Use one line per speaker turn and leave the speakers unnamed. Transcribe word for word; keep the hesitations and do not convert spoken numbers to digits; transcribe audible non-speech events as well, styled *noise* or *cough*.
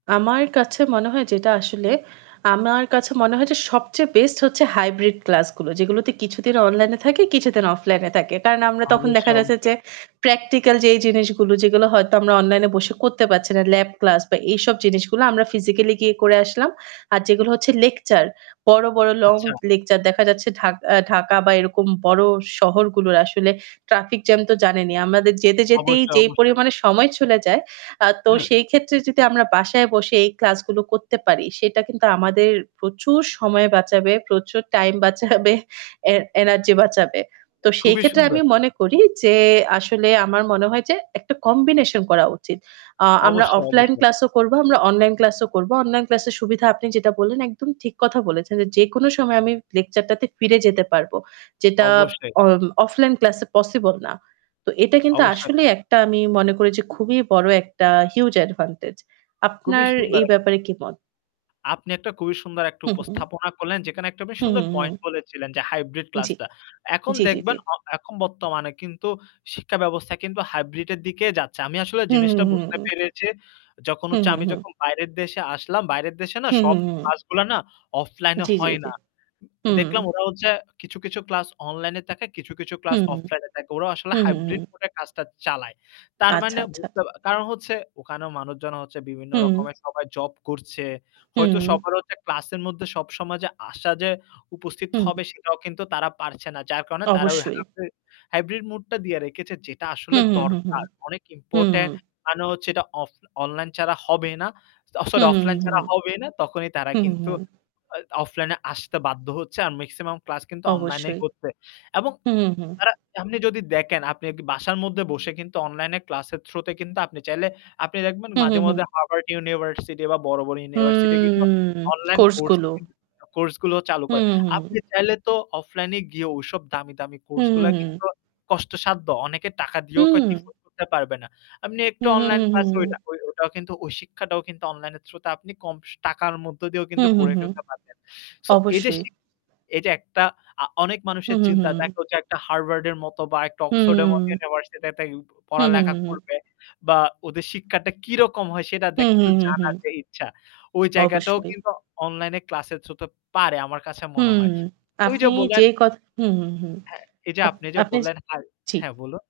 আমার কাছে মনে হয় যেটা আসলে আমার কাছে মনে হয় যে সবচেয়ে বেস্ট হচ্ছে হাইব্রিড ক্লাস গুলো যেগুলোতে কিছুদিন অনলাইনে থাকে, কিছুদিন অফলাইনে থাকে। কারণ আমরা তখন দেখা
অবশ্যই, অবশ্যই।
যাচ্ছে যে প্র্যাকটিক্যাল যে জিনিসগুলো যেগুলো হয়তো আমরা অনলাইনে বসে করতে পারছি না। ল্যাব ক্লাস বা এইসব জিনিসগুলো আমরা ফিজিক্যালি গিয়ে করে আসলাম। আর যেগুলো হচ্ছে লেকচার বড়, বড় লং
আচ্ছা।
লেকচার দেখা যাচ্ছে ঢা ঢাকা বা এরকম বড় শহরগুলোর আসলে ট্রাফিক জ্যাম তো জানেনি। আমাদের যেতে যেতেই
অবশ্যই,
যেই
অবশ্যই।
পরিমাণে সময় চলে যায় আ তো সেই ক্ষেত্রে যদি আমরা বাসায় বসে এই ক্লাসগুলো করতে পারি, সেটা কিন্তু আমাদের প্রচুর সময় বাঁচাবে, প্রচুর টাইম বাঁচাবে, এ এনার্জি বাঁচাবে। তো সেই
খুবই
ক্ষেত্রে আমি
সুন্দর।
মনে করি যে আসলে আমার মনে হয় যে একটা কম্বিনেশন করা উচিত। আ আমরা
অবশ্যই,
অফলাইন
অবশ্যই।
ক্লাস ও করব, আমরা অনলাইন ক্লাসও করব। অনলাইন ক্লাস এর সুবিধা আপনি যেটা বললেন একদম ঠিক কথা বলেছেন। যে যেকোনো সময় আমি লেকচার টাতে ফিরে যেতে পারব। যেটা
অবশ্যই।
অ অফলাইন ক্লাস এ পসিবল না। তো এটা কিন্তু
অবশ্যই।
আসলেই একটা আমি মনে করি যে খুবই বড় একটা হিউজ অ্যাডভান্টেজ।
খুবই
আপনার
সুন্দর
এই
এক
ব্যাপারে কি মত?
আপনি একটা খুবই সুন্দর একটা
হু, হু।
উপস্থাপনা করলেন যেকানে একটা বেশ
হু,
সুন্দর
হু, হু।
পয়েন্ট বলেছিলেন যে হাইব্রিড
জি।
ক্লাসটা। এখন
জি, জি, জি।
দেখবেন অ এখন বর্তমানে কিন্তু শিক্ষা ব্যবস্থা কিন্তু হাইব্রিডের দিকে যাচ্ছে। আমি আসলে
হু, হু,
জিনিসটা
হু, হু।
বুঝতে
হু, হু, হু।
পেরেচি যখন
হু, হু,
হচ্ছে
হু,
আমি
হু। হু, হু, হু।
যখন বাইরের দেশে আসলাম, বাইরের দেশে না
হু, হু,
সব
হু।
ক্লাসগুলা না অফলাইনে
জি, জি,
হয়
জি।
না।
হুম।
দেখলাম ওরা হচ্ছে কিছু, কিছু ক্লাস অনলাইনে তাকে, কিছু, কিছু
হু,
ক্লাস
হু।
অফলাইনে থাকে। ওরা আসলে
হু, হু,
হাইব্রিড
হু।
মুডে কাজটা চালায়। তার
আচ্ছা,
মানে
আচ্ছা,
বুঝতে
আচ্ছা।
কারণ হচ্ছে ওখানে মানুষজন হচ্ছে বিভিন্ন
হুম।
রকমের সবাই জব করছে। হয়তো
হুম।
সবার হচ্ছে ক্লাসের মধ্যে সবসময় যে আসা যে উপস্থিত
হুম।
হবে সেটাও কিন্তু তারা পারছে না। যার কারণে তারা ওই
অবশ্যই।
হাইব্রি হাইব্রিড মুডটা দিয়ে রেখেছে যেটা
হু,
আসলে
হু, হু,
দরকার। অনেক
হু।
ইম্পোর্টেন্ট কারণ হচ্ছে এটা অফ অনলাইন ছাড়া হবে না। অ
হু,
সরি
হু,
অফলাইন
হু।
ছাড়া হবেই না তখনই তারা
হু, হু,
কিন্তু
হু।
আ অফলাইনে আসতে বাধ্য হচ্ছে। আর মেক্সিমাম ক্লাস কিন্তু অনলাইনেই
অবশ্যই।
হচ্ছে। এবং
হু, হু, হু।
তারা আপনি যদি দেখেন আপনি বাসার মদ্দে বসে কিন্তু অনলাইন ক্লাসের থ্রু তে কিন্তু আপনি চাইলে আপনি দেখবেন
হু, হু,
মাঝে,
হু।
মাঝে হার্ভার্ড ইউনিভার্সিটি বা বড়, বড় ইউনিভার্সিটি কিন্তু
হুম
অনলাইন কোর্স ও
কোর্সগুলো।
কিন্তু কোর্সগুলো চালু
হু,
করে।
হু।
আপনি চাইলে তো অফলাইন এ গিয়ে ঐসব দামি, দামি
হু,
কোর্সগুলা
হু, হু।
কিন্তু কষ্টসাধ্য। অনেকে টাকা দিয়েও
হুম।
*unintelligible* করতে পারবে না। আপনি একটু
হু, হু, হু,
অনলাইন ক্লাস ওইটা
হু।
ওই, ওইটাও কিন্তু ওই শিক্ষাটাও কিন্তু অনলাইন থ্রু তে আপনি কম টাকার মধ্যে দিয়েও
হু,
কিন্তু
হু,
করে
হু।
ফেলতে পারবেন। সো এই যে
অবশ্যই।
শিক্ষা এই যে একটা আ অনেক
হু,
মানুষের
হু, হু।
চিন্তা থাকলো যে একটা হার্ভার্ড এর মত বা একটা অক্সফোর্ডের মত
হুম।
ইউনিভার্সিটিতে *unintelligible*
হু, হু,
পড়ালেখা
হু, হু।
করবে বা ওদের শিক্ষাটা কিরকম হয় সেটা
হু, হু,
দেখতে
হু, হু।
জানার যে ইচ্ছা। ওই জায়গাটাও
অবশ্যই।
কিন্তু অনলাইন ক্লাসের থ্রুতে পারে আমার কাছে মনে
হুম,
হয়। ওই
আপনি
যে
যে
বললেন
কথা হু, হু, হু।
হ্যাঁ এই যে
আপ
আপনি যে
আপনি
বললেন হা
জি।
হ্যাঁ বলুন।